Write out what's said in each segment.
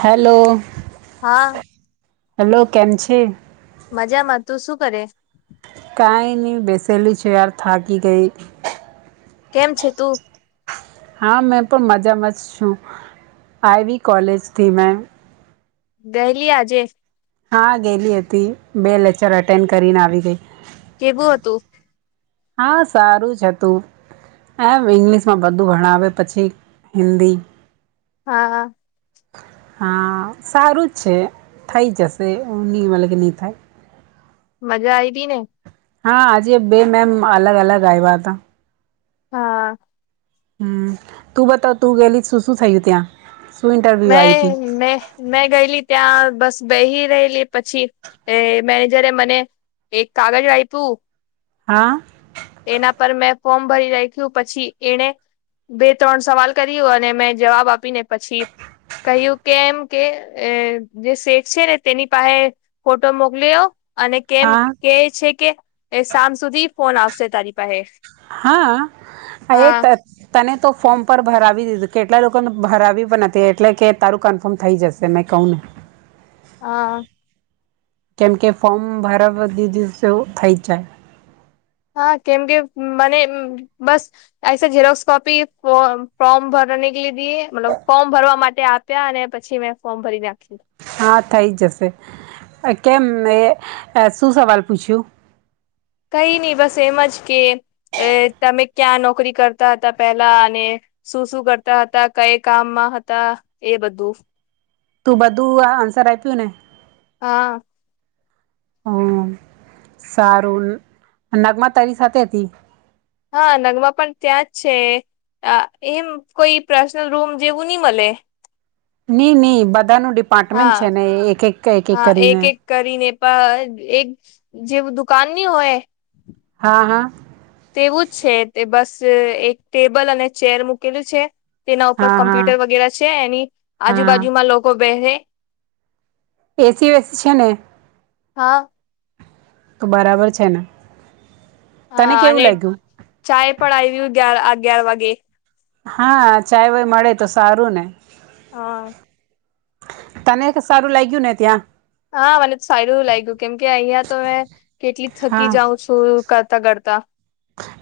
Hello? હા hello કેમ છે? મજામાં તું શું કરે કાંઈ નહી બેસેલી છેયાર થાકી ગઈ. કેમ છે તું હા મેં પણ મજામાં જ છું આઈવી કોલેજથી મેં ગયલી આજે હા ગેલી હતી બે લેક્ચર અટેન્ડ કરીને આવી ગઈ. કેવું હતું. હા સારું જ હતું. એમ ઈંગ્લિશ માં બધું ભણાવે પછી હિન્દી હા હા હા સારું જ છે થઈ જશે નહી મતલબ કે નહી થાય. મજા આવીને. હા આજે બે મેમ અલગ અલગ આવ્યા હતા. હા. હું તું બતાવ તું ગયલી શું શું થયું ત્યાં. શું ઇન્ટરવ્યૂ મેં આપી મે મેં ગયેલી ત્યાં બસ બેહી રહેલી પછી એ મેનેજરે મને એક કાગળ આપ્યું. હા. એના પર મેં ફોર્મ ભરી રાખ્યું પછી એને બે ત્રણ સવાલ કર્યો અને મેં જવાબ આપીને પછી કહ્યું કેમ કે જે શેખ છે, ને તેની પાહે ફોટો મોકલીયો અને કેમ હા કેય છે, કે સામ સુધી ફોન આવશે તારી પાહે હા એ હા તને તો ફોર્મ પર ભરાવી દીધું કેટલા લોકોને ભરાવી પણ હતી એટલે કે તારું કન્ફર્મ થઈ જશે મેં કહું ને હા. કેમ કે ફોર્મ ભરાવા દીધું તો થઈ જાય હા કેમ કે મને બસ એશ જેરોક્સ કોપી ફોર્મ ભર નીક લીધી મતલબ ફોર્મ ભરવા માટે આપ્યા અને પછી મેં ફોર્મ ભરી નાખી હા થઈ જશે કેમ મેયે શું સવાલ પૂછ્યું કઈ ની બસ એમ જ કે એ તમે ક્યાં નોકરી કરતા હતા પેલા અને શું શું કરતા હતા કઈ કામમાં મા હતા એ બધું તું બધું આ આન્સર આપ્યું ને હા. હમ સારું નગમાં તારી સાથે હતી હા નગમા પણ ત્યાં જ છે. અ એમ કોઈ પર્સનલ રૂમ જેવું ની મલે ની ની બધાનું ડિપાર્ટમેન્ટ છે, ને એક એક એક એક કરીને પણ એક જેવુ દુકાનની હોયએ હા હા તેવું જ છે, તે બસ એક ટેબલ અને ચેર મૂકેલું છે. તેના ઉપર હા હા કોમ્પ્યુટર વગેરે છે, એની હા આજુબાજુમાં લોકો બેસે એસી વેસી છે, ને હા. તો બરાબર છે, ને તને હા કેવું અને લાગ્યું? ચાય પડ આવયુ ગિયાર અગિયાર વાગે હા ચાય વાય મળે તો સારું ને હા. તને સારું લાગયું ને ત્યાં હા મને તો સારું એવું લાગ્યું કેમ કે અહિયાં તો મે કેટલી થકી હા જાઉં છું કરતા કરતા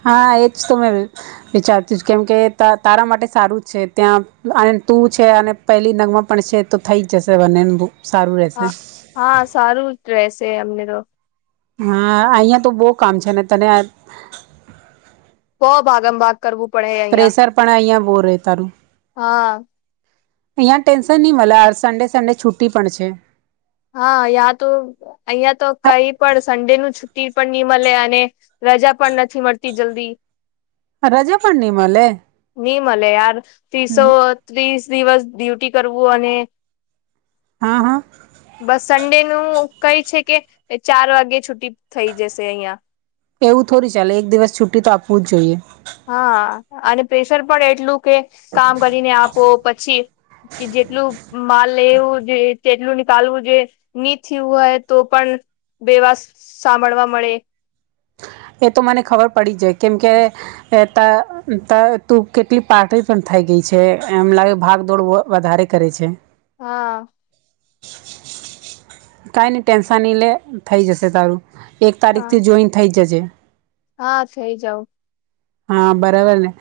હા એજ તો મેં વિચારતી કેમકે તારા માટે સારું છે, ત્યાં અને તું તુ છે, અને પહેલી નગમાં પણ છે, તો થઈ જશે બંને સારું રહેશે હા હા સારું જ રહેશે અમને તો હા અંયા તો બો કામ છે, ને તને બો ભાગમ ભાગ કરવું પડે અહિયાં પ્રેેશર પણ અંયા બો રહે તારું હા અંયા ટેન્શન ની મલે સન્ડે સન્ડે છુટી પણ છે. હા યાં તો અંયા તો કઈ પણ સન્ડેનું છુ ટી પણ ની મલે અને રજા પણ નથી મળતી જલ્દી રજા પણની મલે મલે યાર ત્રીસો ત્રીસ દિવસ ડ્યુટી કરવું અને હા હા બસ સન્ડેનું કઈ છે, કે ચાર વાગે છુટી થઈ જશે અંયા એવું થોડી ચાલે એક દિવસ છુટી તો આપવું જ જોઈએ હા અને પ્રેશર પણ એટલું કે કામ કરીને આપો પછી કે કેટલું માલ લેવું જોઈએ તેટલું નીકાલવું જોઈએ ની થીયુ હોય તો પણ બેવાસ સાંભળવા મળે એ તો મને ખબર પડી જાય કેમકે તા તા તુ કેટલી પાટળી પણ થઇ ગઈ છે એમ લાગે ભાગદોડ વધારે કરે છે હા કાંઈ ન ટેન્શનહી લે થઈ જશે તારું એક હા તારીખથી જોઈન થઈ જશે હા થઈ જાઉ હા બરાબર ને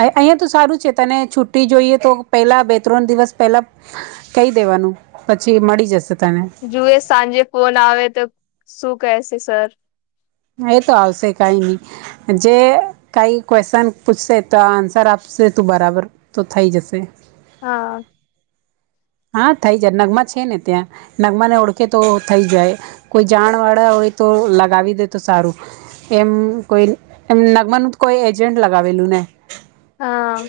અહિયાયા તો સારું છે તને છુટ્ટી જોઈએ તો પેલા બે ત્રણ દિવસ પેલા કહી દેવાનું પછી મળી જશે તને જુએ સાંજે ફોન આવે તો શું કહેશે સર એ તો આવશે કઈ નહી જે કઈ ક્વેશ્ચન પૂછશે તો આન્સર આપ સે તું બરાબર તો થઈ જશે હા હા થઈ જાય નગમા છે ને ત્યાં નગમા ને ઓળખે તો થઈ જાય કોઈ જાણ વાળા તો લગાવી દે તો સારું એમ કોઈ એમ નગમ ન કોઈ એજન્ટ લગાવેલું ને હા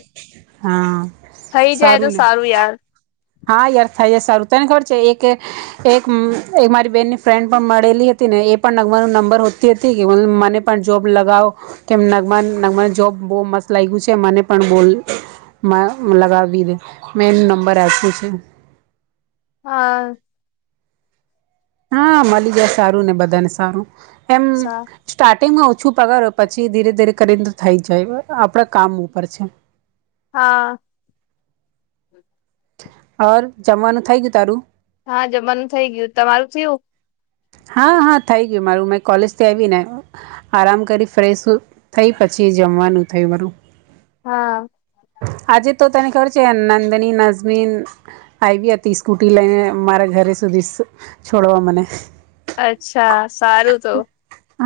હા થઈ જાય તો સારું યાર હા યાર થાય જ સારું તને ઘર છે એક એક મારી બેનની ફ્રેન્ડ પણ મળેલી હતી ને એ પણ નગમા ન નંબર હોતી હતી કે મને પણ જોબ લગાવો કે નગમા નગમા જોબ બહુ મસ્ત લાગ્યું છે મને પણ બોલ લગાવી દે મેં એ નંબર આપ્યું છે ઠીક હા હા મળી જાય સારું ને બધાને સારું એમ સા સ્ટાર્ટિંગમાં પાછું પગાર હો પછી ધીરે ધીરે કરીને તો થઈ જાય આપણા કામ ઉપર છે હા હર જમવાનું થાય ગયું તારું હા જમવાનું થઇ ગયું તમારું થયું હા હા થઈ ગયું માર મે કોલેજ થી આવી ને આરામ કરી ફ્રેશ થઈ પછી એ જમવાનું થયું બરું હા આજે તો તને ખબર છે નંદની નઝમીન આવી હતી સ્કૂટી લઈને મારા ઘરે સુધી છોડવા મને અચ્છા સારું તો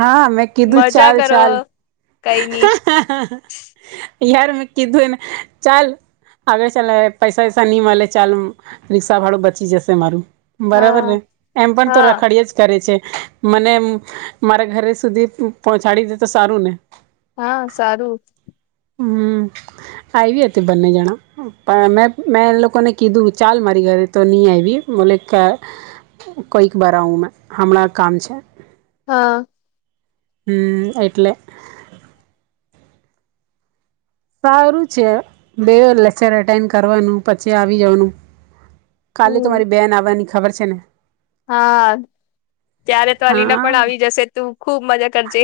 હા મેં કીધું મજા ચાલ કરો ચાલ કઈ નઈ યાર મે કીધુંને ચાલ આગળ ચા પૈસા એૈસા નહી મળે ચાલ રિક્ષા ભાડું બચી જશે મારું બરોબર ને હા એમ પણ તો હા રખડીય જ કરે છે મને મારા ઘરે સુધી પહોંચાડી દે તો સારુંને હા સારું હમ આવી હતી બંને જણા પણ મે મેં એ લોકોને કીધું ચાલ મારી ઘરે તો ની આયવી બોલ કે કોઈક બરા હું મેં હમણાં કામ છે હા હમ એટલે સારું છે બે લેક્ચર એટેન્ડ કરવાનું પછી આવી જવાનું કાલે તો હમ મારી બેન આવવાની ખબર છે ને હા ત્યારે તો હા અલીના પણ આવી જશે તું ખુબ મજા કરજે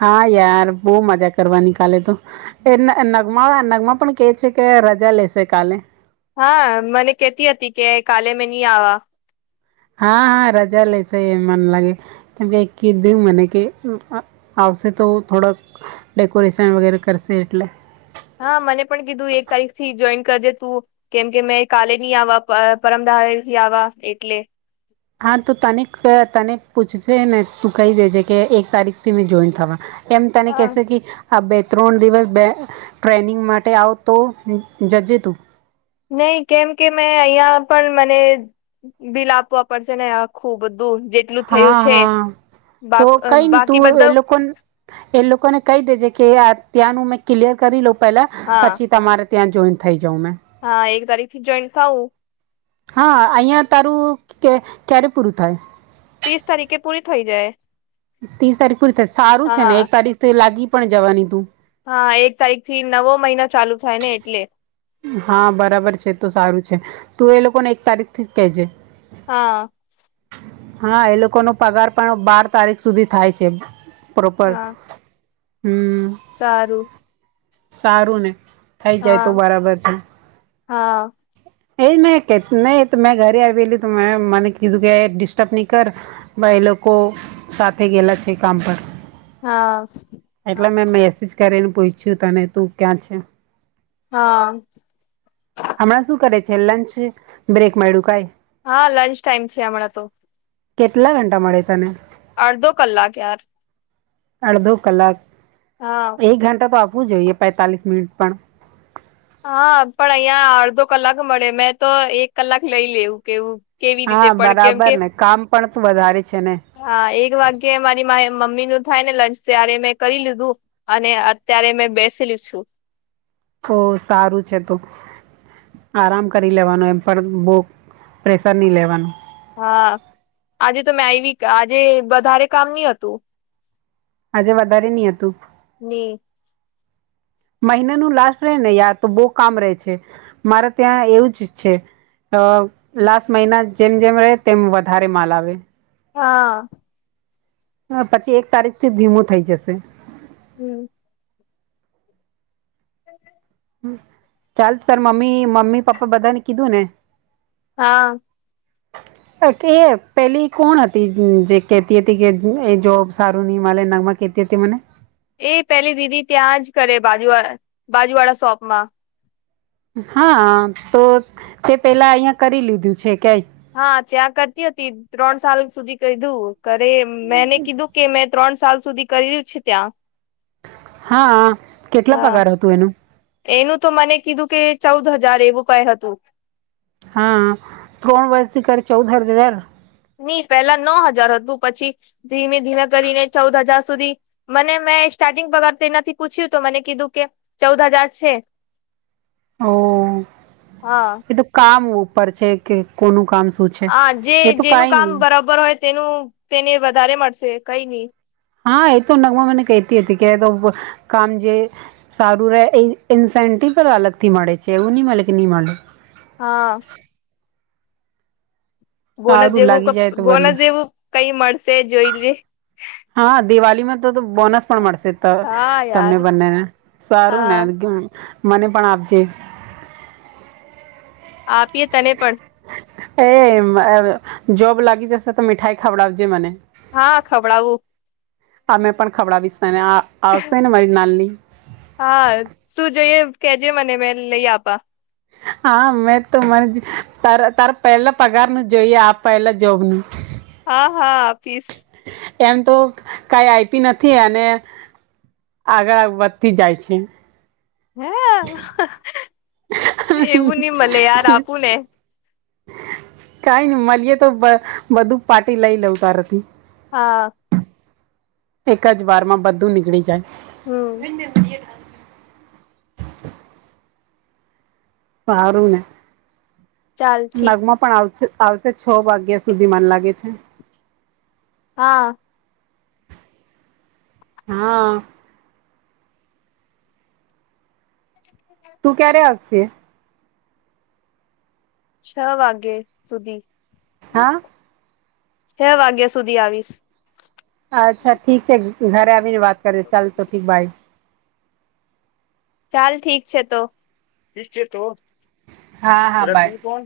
હા યાર બહુ મજા કરવાની કાલે તો એ નગમા નગમા પણ કે છે કે રજા લે એસે કાલે હા મને કેતી હતી કે કાલે મે ની આવા હા હા રજા લેસે એમ મને લાગે કેમ કે કીધું મને કે આવશે તો થોડોક ડેકોરેશન વગેરે કરશે એટલે હા મને પણ કીધું એક તારીખ થી જોઈન કરજે તું કેમ કે મે કાલે ની આવા પરમદા થી આવા એટલે હા તો તને તને પૂછશેને તું કહી દેજે કે એક તારીખથી મેં જોઈન થવા એમ તને હા કેસે કે આ બે ત્રણ દિવસ બે ટ્રેનિંગ માટે આવતો જજે તું નહી કેમ કે મેં અહિયાં પણ મને બિલ આપવા પડશેને ખુબ જેટલું થયું હા છે હા તો કઈ નહી બાકી તું એ બધા લોકોન એ લોકોને કહી દેજે કે ત્યાંનું મેં ક્લિયર કરી લઉ પેલા હા પછી તમારે ત્યાં જોઇન થાય હા એક તારીખથી જોઈન થાવું હા અહિયાં તારું કે ક્યારે પૂરું થાય ત્રીસ તારીખે પૂરી થઈ જાય ત્રીસ તારીખ પૂરી થાય સારું છે ને હા એક તારીખથી લાગી પણ જવાની તુ હા એક તારીખથી નવો મહિનો ચાલુ થાયને એટલે હા બરાબર છે તો સારું છે તું એ લોકોને એક તારીખથી જ કેજે હા હા એ લોકોનો પગાર પણ બાર તારીખ સુધી થાય છે પ્રોપર હા સારું સારુંને થઈ જાય હા તો બરાબર છે હા એજ મે કે મેં ઘરે આવેલી તો મેં મને કીધું કે ડિસ્ટર્બ નહી કર એ લોકો સાથે ગયેલા છે કામ પર હા એટલે મેં મેસેજ કરીને પૂછ્યું તને તું ક્યાં છે હા હમણાં શું કરે છે લંચ બ્રેક મળ્યું કઈ હા લંચ ટાઈમ છે હમણાં તો કેટલા ઘંટા મળે તને અડધો કલાક યાર અડધો કલાક હા એક ઘંટા તો આપ આપવું જોઈએ પેતાલીસ મિનિટ પણ હા પણ અહીંયા અડધો કલાક મળે મેં તો એક કલાક લઈ લેવું કેવું કેવી રીતે હા પણ કેમ કે બરાબરને કામ પણ તો વધારે છે ને હા એક વાગ્યે મારી મમીનું થાય ને લંચ ત્યારે મેં કરી લીધું અને અત્યારે મેં બેસી લીધ છું. ઓ સારું છે તું. આરામ કરી લેવાનું એમ પણ બો પ્રેશર નહી લેવાનું. હા આજે તો મેં આવી આજે વધારે કામ નહ હતું. આજે વધારે નહ હતું ને મહિનાનુંનુ લાસ્ટ રહે ને યાર તો બહુ કામ રહે છે મારે ત્યાં એવું જ છે. અ લાસ્ટ મહિના જેમ જેમ રહે તેમ વધારે માલ આવે. હા હ પછી એક તારીખ થી ધીમો થઈ જશે. હમ [inaudible] ચાલ તારે મમ્મી મમ્મી પપ્પા બધા ને કીધું ને. હા એ પેલી કોણ હતી જે કેહેતી હતી કે એ જો સારું નહ માલેગમાં. એથી મને એ પેલી દીદી ત્યાં જ કરે બાજુ બાજુ વાળા શોપમાં હા તો તે પેલા અહિયાં કરી લીધું છે કય હા ત્યાં કરતી હતી ત્રણ સાલ સુધી કધું કરે મેને કીધું કે મેં ત્રણ સાલ સુધી કર્યું છે ત્યાં હા કેટલા હા પગાર હતું એનું? એનું તો મને કીધું કે ચૌદ હજાર એવું કઈ હતું. હા ત્રણ વર્ષથી કરી ચૌદ હર હજાર નઈ પેલા નવ હજાર હતું પછી ધીમે ધીમે કરીને ચૌદ હજાર સુધી મને મે સ્ટાર્ટિંગ પગર તેનાથી પૂછ્યું તો મને કીધું કે ચૌદ હજાર છે. ઓ હા એ તો કામ ઉપર છે કે કોનું કામ શું છે હા જે એ તો જેનું કાઈ કામ નહી બરાબર હોય તેનું તેને વધારે મળશે કઈ નહી. હા એ તો નગમા મને કતી હતી કે તો કામ જે સારું રહે. [unintelligible] અલગ થી મળે છે એવું નહી મળે કે નહી મળે હા. બોનસ સારું જેવું લાગી જાય તો બંને બોનસ જેવું કઈ મળશે જોઈ લ હા દિવાળીમાં બોનસ પણ મળશે હા તમને યાર બંનેને સારું હા ને મને પણ આપજે. આપીએ તને પણ. હે મ જોબ લાગી જશે તો મીઠાઈ ખાવડાજ મને. હા ખવડાવું અમે પણ ખવડાવીશને એ આવશે ને મારી નાલી. હા શું જઈએ કેજે મને મે લઈ આપા હા મેં તો મને જ તારા પહેલા પગાર નું જોઈએ આ પહેલા જોબનું હા હા આપીસ. એમ તો કઈ આપી નથી અને આગળ વધતી જાય છે. હે એવું નહી મલે યાર આપું ને [unintelligible] કઈ ન મળીએે તો બ બધું પાર્ટી લઈ લઉ તારથી. હા. એક જ વાર માં બધું નીકળી જાય. હમ સારુંને ચાલ ઠીક નગમાં પણ આવશે છ વાગ્યા સુધી મન લાગે છે. હા. હા. [inaudible] તું ક્યારે આશે છ વાગે સુધી હા છ વાગ્યા સુધી આવીશ. અચ્છા ઠીક છે ઘરે આવીને વાત કરે ચાલ તો ઠીક ભાઈ. ચાલ ઠીક છે તોઠક છે તો હા હા રત્ન બાય કોણ